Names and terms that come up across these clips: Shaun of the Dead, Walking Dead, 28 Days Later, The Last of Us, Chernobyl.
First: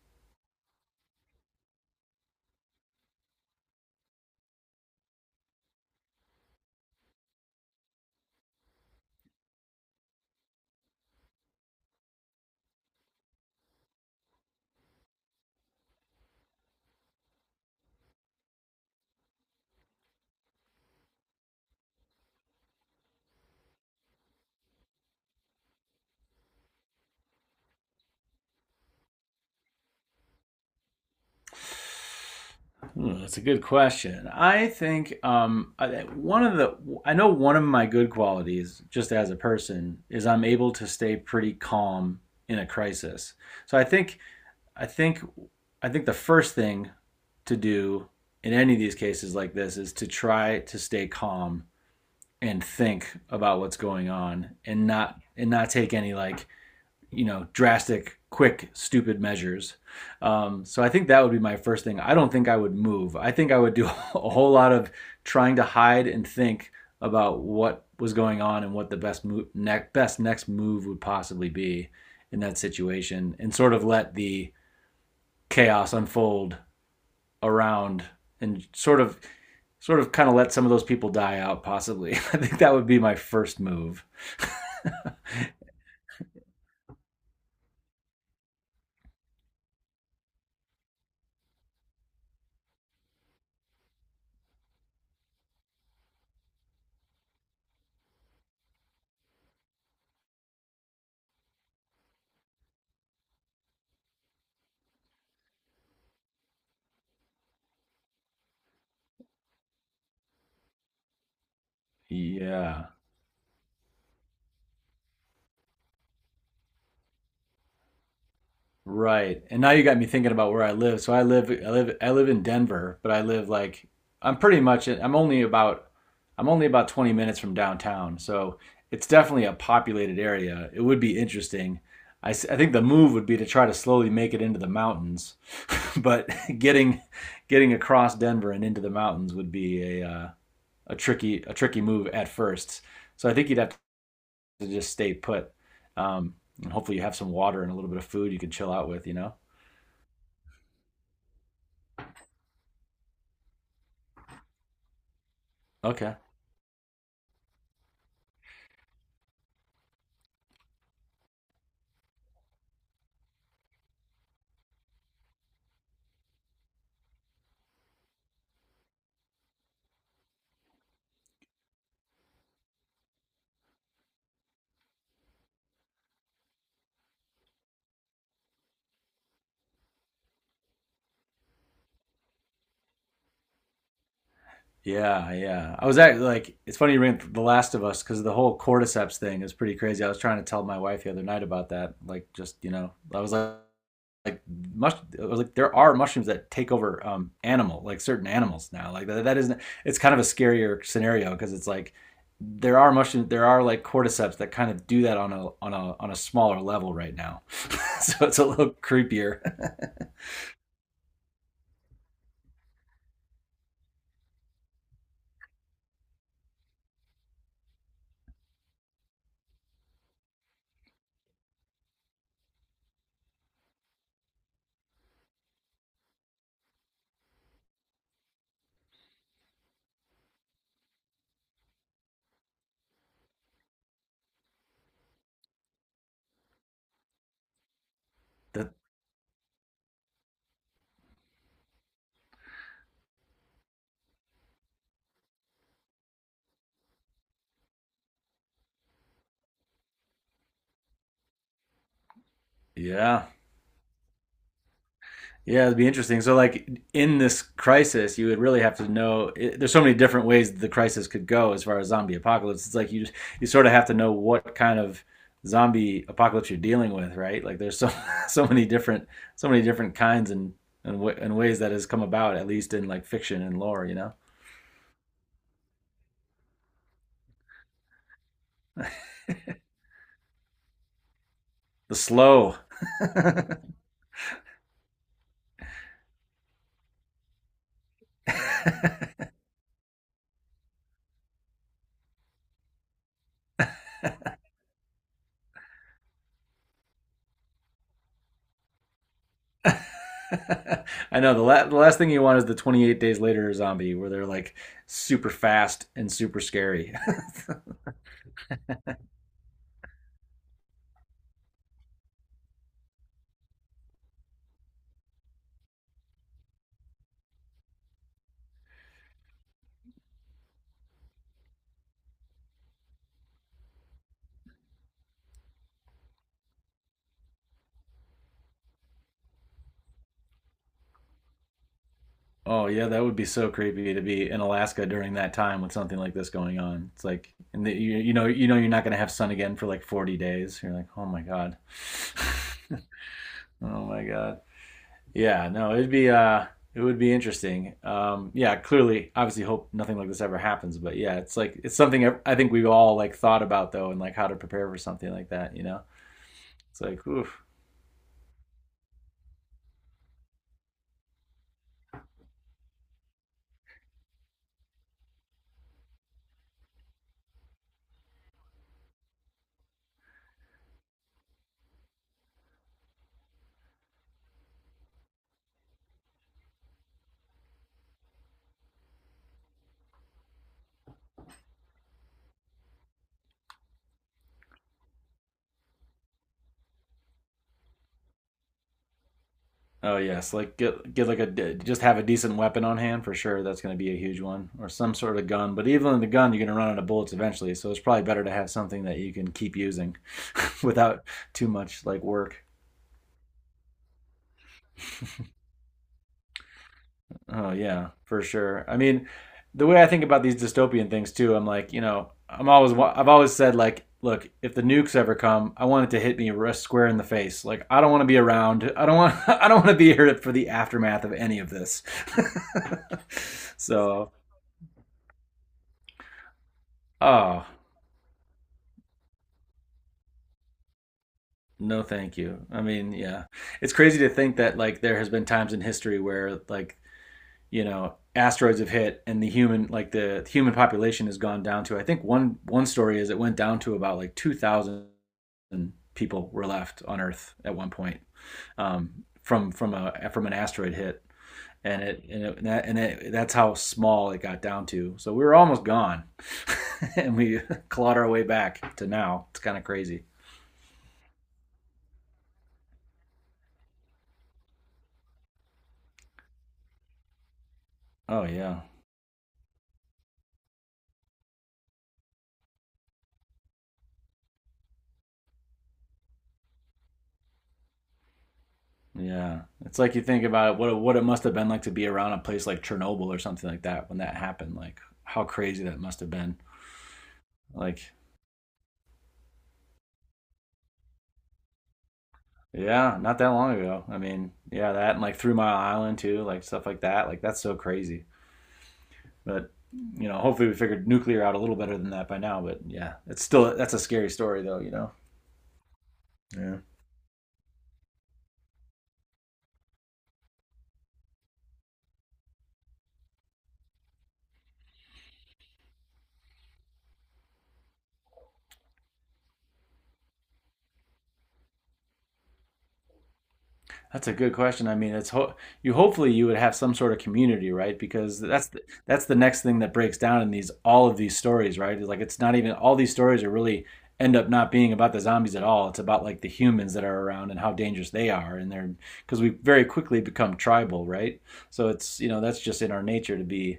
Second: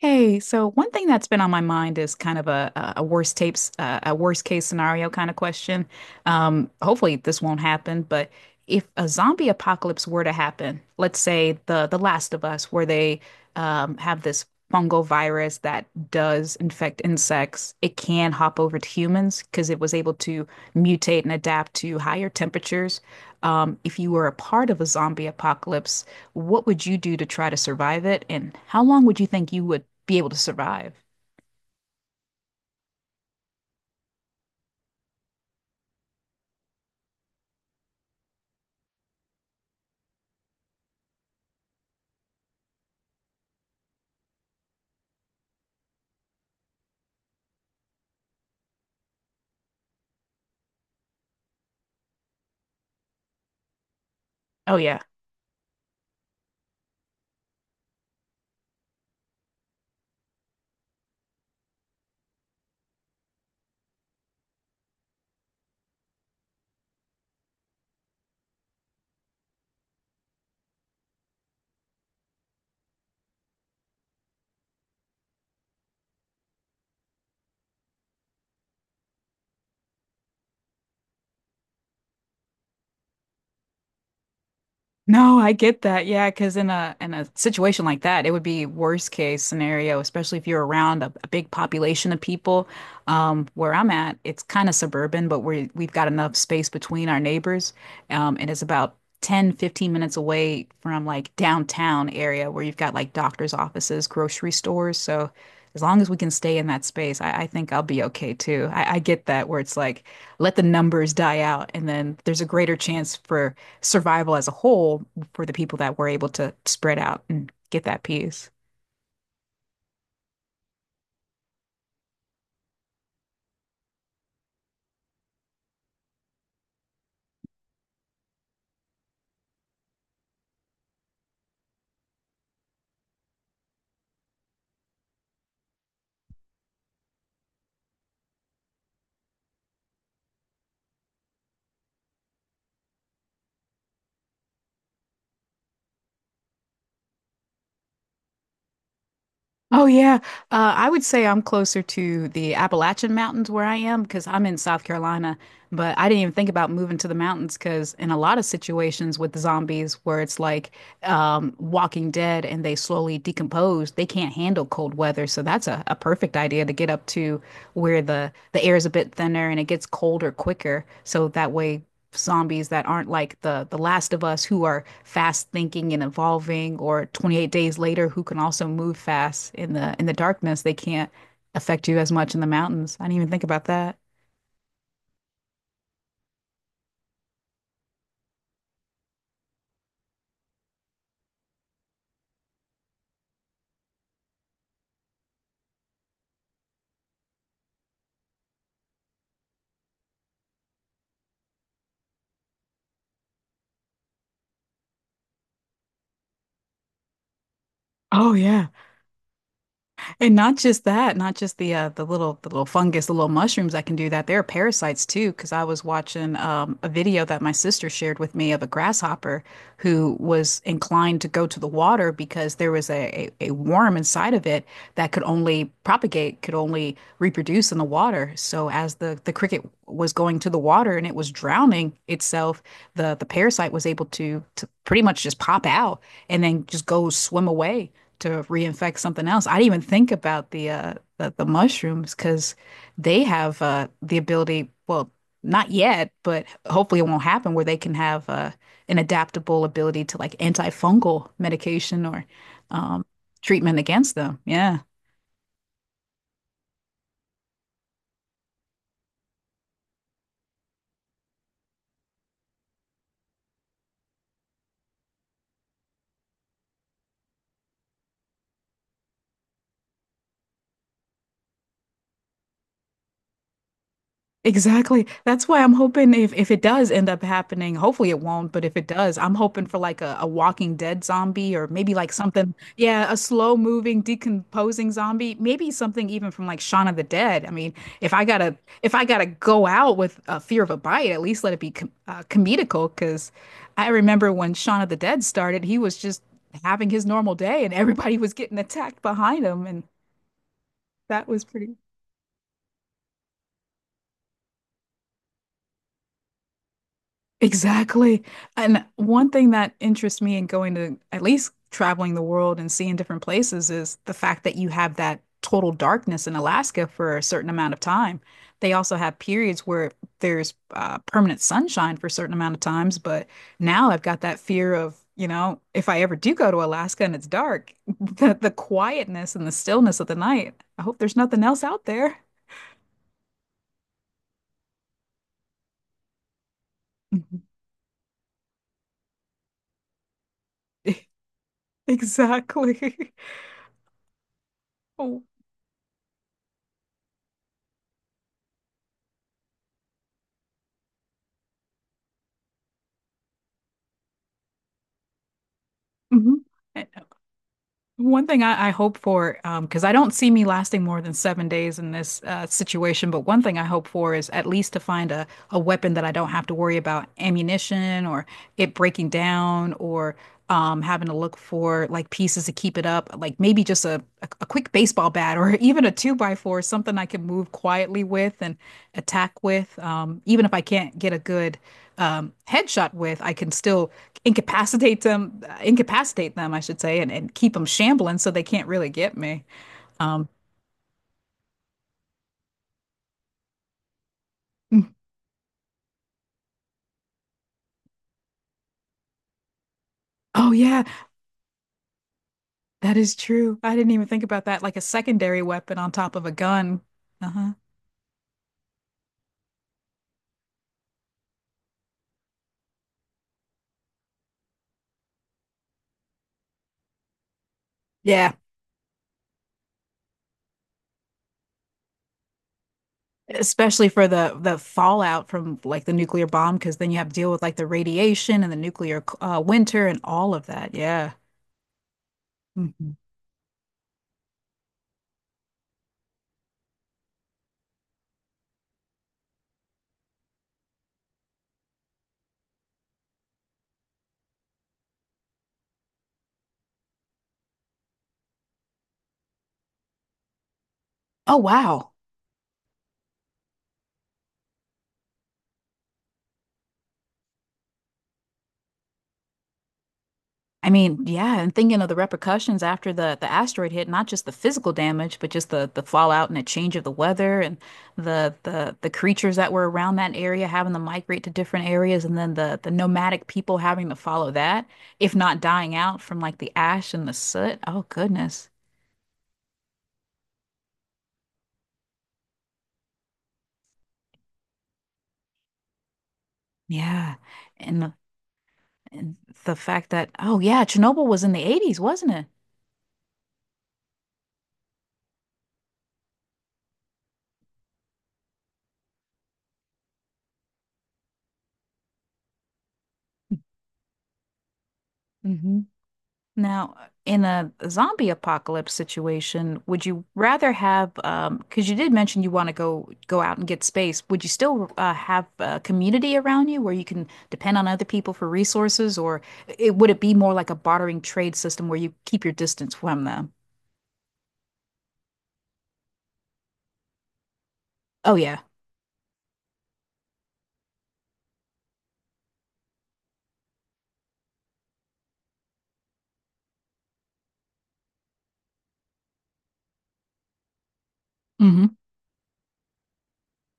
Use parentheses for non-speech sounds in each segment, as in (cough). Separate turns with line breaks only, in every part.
Hey, so one thing that's been on my mind is kind of a worst tapes a worst case scenario kind of question. Hopefully this won't happen, but if a zombie apocalypse were to happen, let's say The Last of Us, where they have this fungal virus that does infect insects, it can hop over to humans because it was able to mutate and adapt to higher temperatures. If you were a part of a zombie apocalypse, what would you do to try to survive it? And how long would you think you would be able to survive?
Hmm, that's a good question. One of the I know one of my good qualities, just as a person, is I'm able to stay pretty calm in a crisis. So I think I think the first thing to do in any of these cases like this is to try to stay calm and think about what's going on
Oh,
and
yeah.
not take any like drastic, quick, stupid measures. So I think that would be my first thing. I don't think I would move. I think I would do (laughs) a whole lot of trying to hide and think about what was going on and what the best next move would possibly be in that situation, and sort of let the chaos unfold around and sort of kind of let some of those people die out possibly. (laughs) I think that would be my first move. (laughs)
No, I get that. Yeah, because in a situation like that, it would be worst case scenario, especially if you're around a big population of people. Where I'm at, it's kind of suburban, but we've got enough space between our neighbors. And it's about 10 to 15 minutes away from like downtown area where you've got like doctor's offices, grocery stores. So as long as we can stay in that space, I think I'll be okay too. I get that where it's like let the numbers die out, and then there's a greater
Yeah.
chance for survival as a whole for the people that were able to spread out and get that peace.
Right. And now you got me thinking about where I live. So I live in Denver, but I live like I'm pretty much I'm only about I'm only about 20 minutes from downtown. So it's definitely a populated area. It would be interesting. I think the move would be to try to slowly make it into the mountains, (laughs) but getting getting across Denver and into the mountains would be a tricky move at first. So I think you'd have to just stay put. Um, and hopefully you have some water and a little bit of food you can chill out with, you know?
Oh yeah, I would say I'm closer to the Appalachian Mountains where I am because I'm in South Carolina. But I
Okay.
didn't even think about moving to the mountains because in a lot of situations with zombies where it's like Walking Dead and they slowly decompose, they can't handle cold weather. So that's a perfect idea to get up to where the air is a bit thinner and it gets colder quicker. So that way zombies that aren't like the Last of Us who are fast thinking and evolving or 28 days later who can also move fast in the darkness. They can't affect you as much in the mountains. I didn't even think about that.
Yeah, yeah. I was actually like, it's funny you bring up The Last of Us because the whole cordyceps thing is pretty crazy. I was trying to tell my wife the other night about that. Like, just you know, I was like, mush, I was like, there are mushrooms that take over animal, like certain animals now. Like that, that isn't. It's kind of a scarier scenario because it's like there are mushrooms, there are like cordyceps that kind of do that on a smaller level right now. (laughs) So
Oh
it's a
yeah.
little creepier.
And not just that, not just the little fungus, the little mushrooms that can do that. There are parasites too, because I was watching a video that my sister shared with me of a grasshopper who was inclined to go to the water because there was a worm inside of it that could only propagate, could only reproduce in the water. So as the cricket was going to the water and it was drowning itself, the parasite was able to pretty much just pop out and then just go swim away to
(laughs) That,
reinfect something else. I didn't even think about the mushrooms because they have the ability, well, not yet, but hopefully it won't happen where they can have an adaptable ability to like antifungal medication or um
yeah.
treatment against them. Yeah.
Yeah, it'd be interesting. So, like in this crisis, you would really have to know. There's so many different ways the crisis could go as far as zombie apocalypse. It's like you just, you sort of have to know what kind of zombie apocalypse you're dealing with, right? Like there's so (laughs) so many different so many different kinds and and ways that has come about, at least in like fiction and lore. You know,
Exactly. That's why I'm hoping if it does end up happening, hopefully it won't, but if it does, I'm hoping for like a Walking Dead zombie or maybe
the
like something,
slow.
yeah, a slow
(laughs)
moving, decomposing zombie, maybe something even from like Shaun of the Dead. I mean, if I gotta if I gotta go out with a fear of a bite, at least let it be comedical, because I remember when Shaun of the Dead started, he was just having his normal day and everybody was getting attacked behind him, and
I
that
know
was pretty.
the last thing you want is the 28 days later zombie where they're like super fast and super scary. (laughs)
Exactly. And one thing that interests me in going to at least traveling the world and seeing different places is the fact that you have that total darkness in Alaska for a certain amount of time. They also have periods where there's permanent sunshine for a certain amount of times, but now I've got that fear of, you know, if I ever do go to Alaska and it's dark, (laughs) the quietness and the stillness of the night. I hope there's nothing else out there.
Oh yeah, that would be so creepy to be in Alaska during that time with something like this going on. It's like,
(laughs)
and the, you know you're not gonna have sun again for like 40 days. You're like, oh my god,
Exactly.
(laughs) oh my god.
(laughs)
Yeah, no, it'd be it would be interesting. Yeah, clearly, obviously, hope nothing like this ever happens. But yeah, it's like it's something I think we've all like thought about though, and like how to prepare for something like that. You know,
Mhm.
it's like, oof.
One thing I hope for, because I don't see me lasting more than 7 days in this situation, but one thing I hope for is at least to find a weapon that I don't have to worry about ammunition or it breaking down or having to look for like pieces to keep it up, like maybe just a quick baseball bat or (laughs) even a two by four, something I can move quietly with and attack with. Even if I can't get a good headshot with, I can still incapacitate them, I should say, and keep them shambling so they can't really get me.
Oh
Um,
yes, like get like just have a decent weapon on hand for sure. That's going to be a huge one, or
mm,
some sort of gun. But even in the gun, you're going to run out of bullets eventually. So it's probably better to have something that you can keep using
oh
(laughs)
yeah,
without too much like work.
that is true. I didn't even think about that. Like a secondary weapon on top of a gun. Uh-huh.
Oh yeah, for sure. I mean, the way I think about these dystopian things too, I'm like, you know, I've always said like, look, if the nukes ever come, I want it to hit me square in the face. Like I don't want to be
Yeah,
around. I don't want (laughs) I don't want to be here for the aftermath of any of this. (laughs)
especially for
So,
the fallout from like the nuclear bomb, because then you have to deal with
oh,
like the radiation and the nuclear winter and all of that. Yeah.
no, thank you. I mean,
Mhm.
yeah. It's crazy to think that like there has been times in history where like, you know, asteroids have hit and the human like the human population has gone down to, I think, one story is it went down to about like 2000 people were left on earth at one point, from a from an asteroid hit.
Oh
And
wow.
it and it, and, that, and it, That's how small it got down to. So we were almost gone, (laughs) and we clawed our way back to now. It's kind of crazy.
I mean, yeah, and thinking of the repercussions after the asteroid hit, not just the physical damage, but just the fallout and the change of the weather and
Oh yeah.
the creatures that were around that area having to migrate to different areas and then the nomadic people having to follow that, if not dying out from like the ash and the soot. Oh goodness.
Yeah, it's like you think about it, what it must have been like to be around a place like Chernobyl or something like that when that happened. Like how crazy that must have been.
Yeah. And
Like,
the, and the fact that oh yeah, Chernobyl was in the 80s, wasn't it?
yeah, not that long ago. I mean, yeah, that and like Three Mile Island too, like stuff like that. Like that's so crazy. But you know, hopefully we figured nuclear out a little better than that by now. But yeah, it's still, that's a scary story though. You know.
Mhm.
Yeah.
Now, in a zombie apocalypse situation, would you rather have, because you did mention you want to go out and get space, would you still have a community around you where you can depend on other people for resources, or would it be more like a bartering trade system where you keep your distance from them?
That's a good question. I mean, it's ho- you. Hopefully, you would have some sort of community, right?
Oh
Because
yeah.
that's the next thing that breaks down in these, all of these stories, right? It's like it's not even, all these stories are really end up not being about the zombies at all. It's about like the humans that are around and how dangerous they are, and they're, because we very quickly become tribal, right? So it's, you know, that's just in our nature to be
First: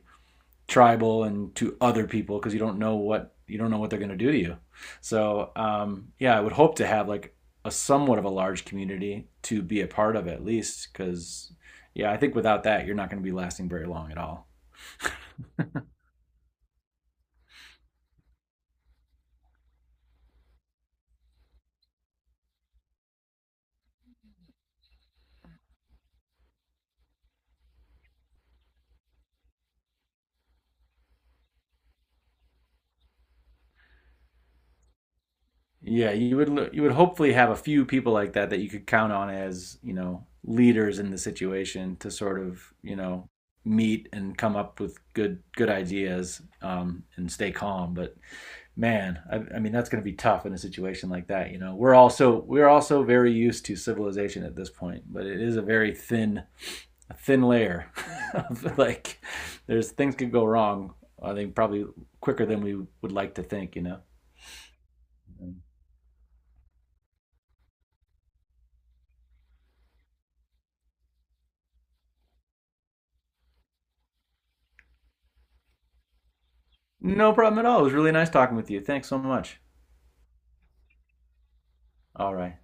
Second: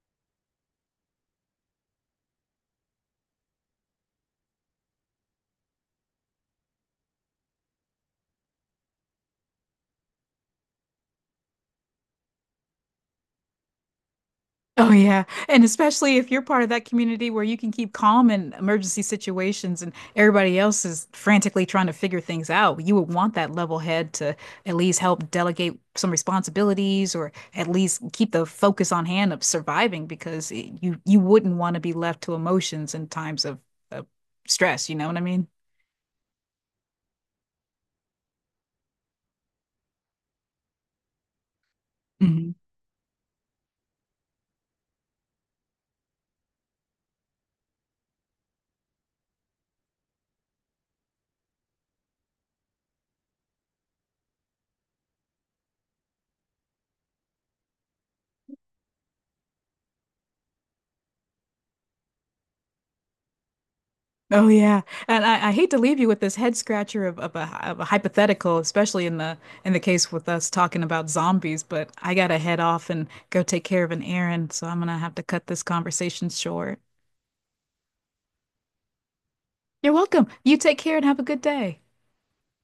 tribal and to other people because you don't know what you don't know what they're going to do to you. So yeah, I would hope to have like a somewhat of a large community to be a part of, at least, because yeah, I think without that you're not going to be lasting very long at all.
Oh yeah, and especially if you're part of that community where you can keep calm in emergency situations and everybody else is frantically trying to figure things out, you would want that level head to at least help delegate some responsibilities or at least keep the focus on hand of surviving because you you wouldn't want to be left to emotions in times of stress, you know what I mean?
Yeah, you would hopefully have a few people like that that you could count on as, you know, leaders in the situation to sort of, you know, meet and come up with good ideas, and stay calm. But man, I mean, that's going to be tough in a situation like that. You know, we're also very used to civilization at this point, but it is a very thin a thin layer (laughs) of, like, there's, things could go wrong. I think probably quicker than we would like to think. You know,
Oh yeah, and I hate to leave you with this head scratcher of a hypothetical, especially in the case with us talking about zombies. But I gotta head off and go take care of an errand, so I'm gonna have to cut this conversation short.
no problem at all. It was really nice talking with you. Thanks so much.
You're welcome. You take care and have a good day.
All right.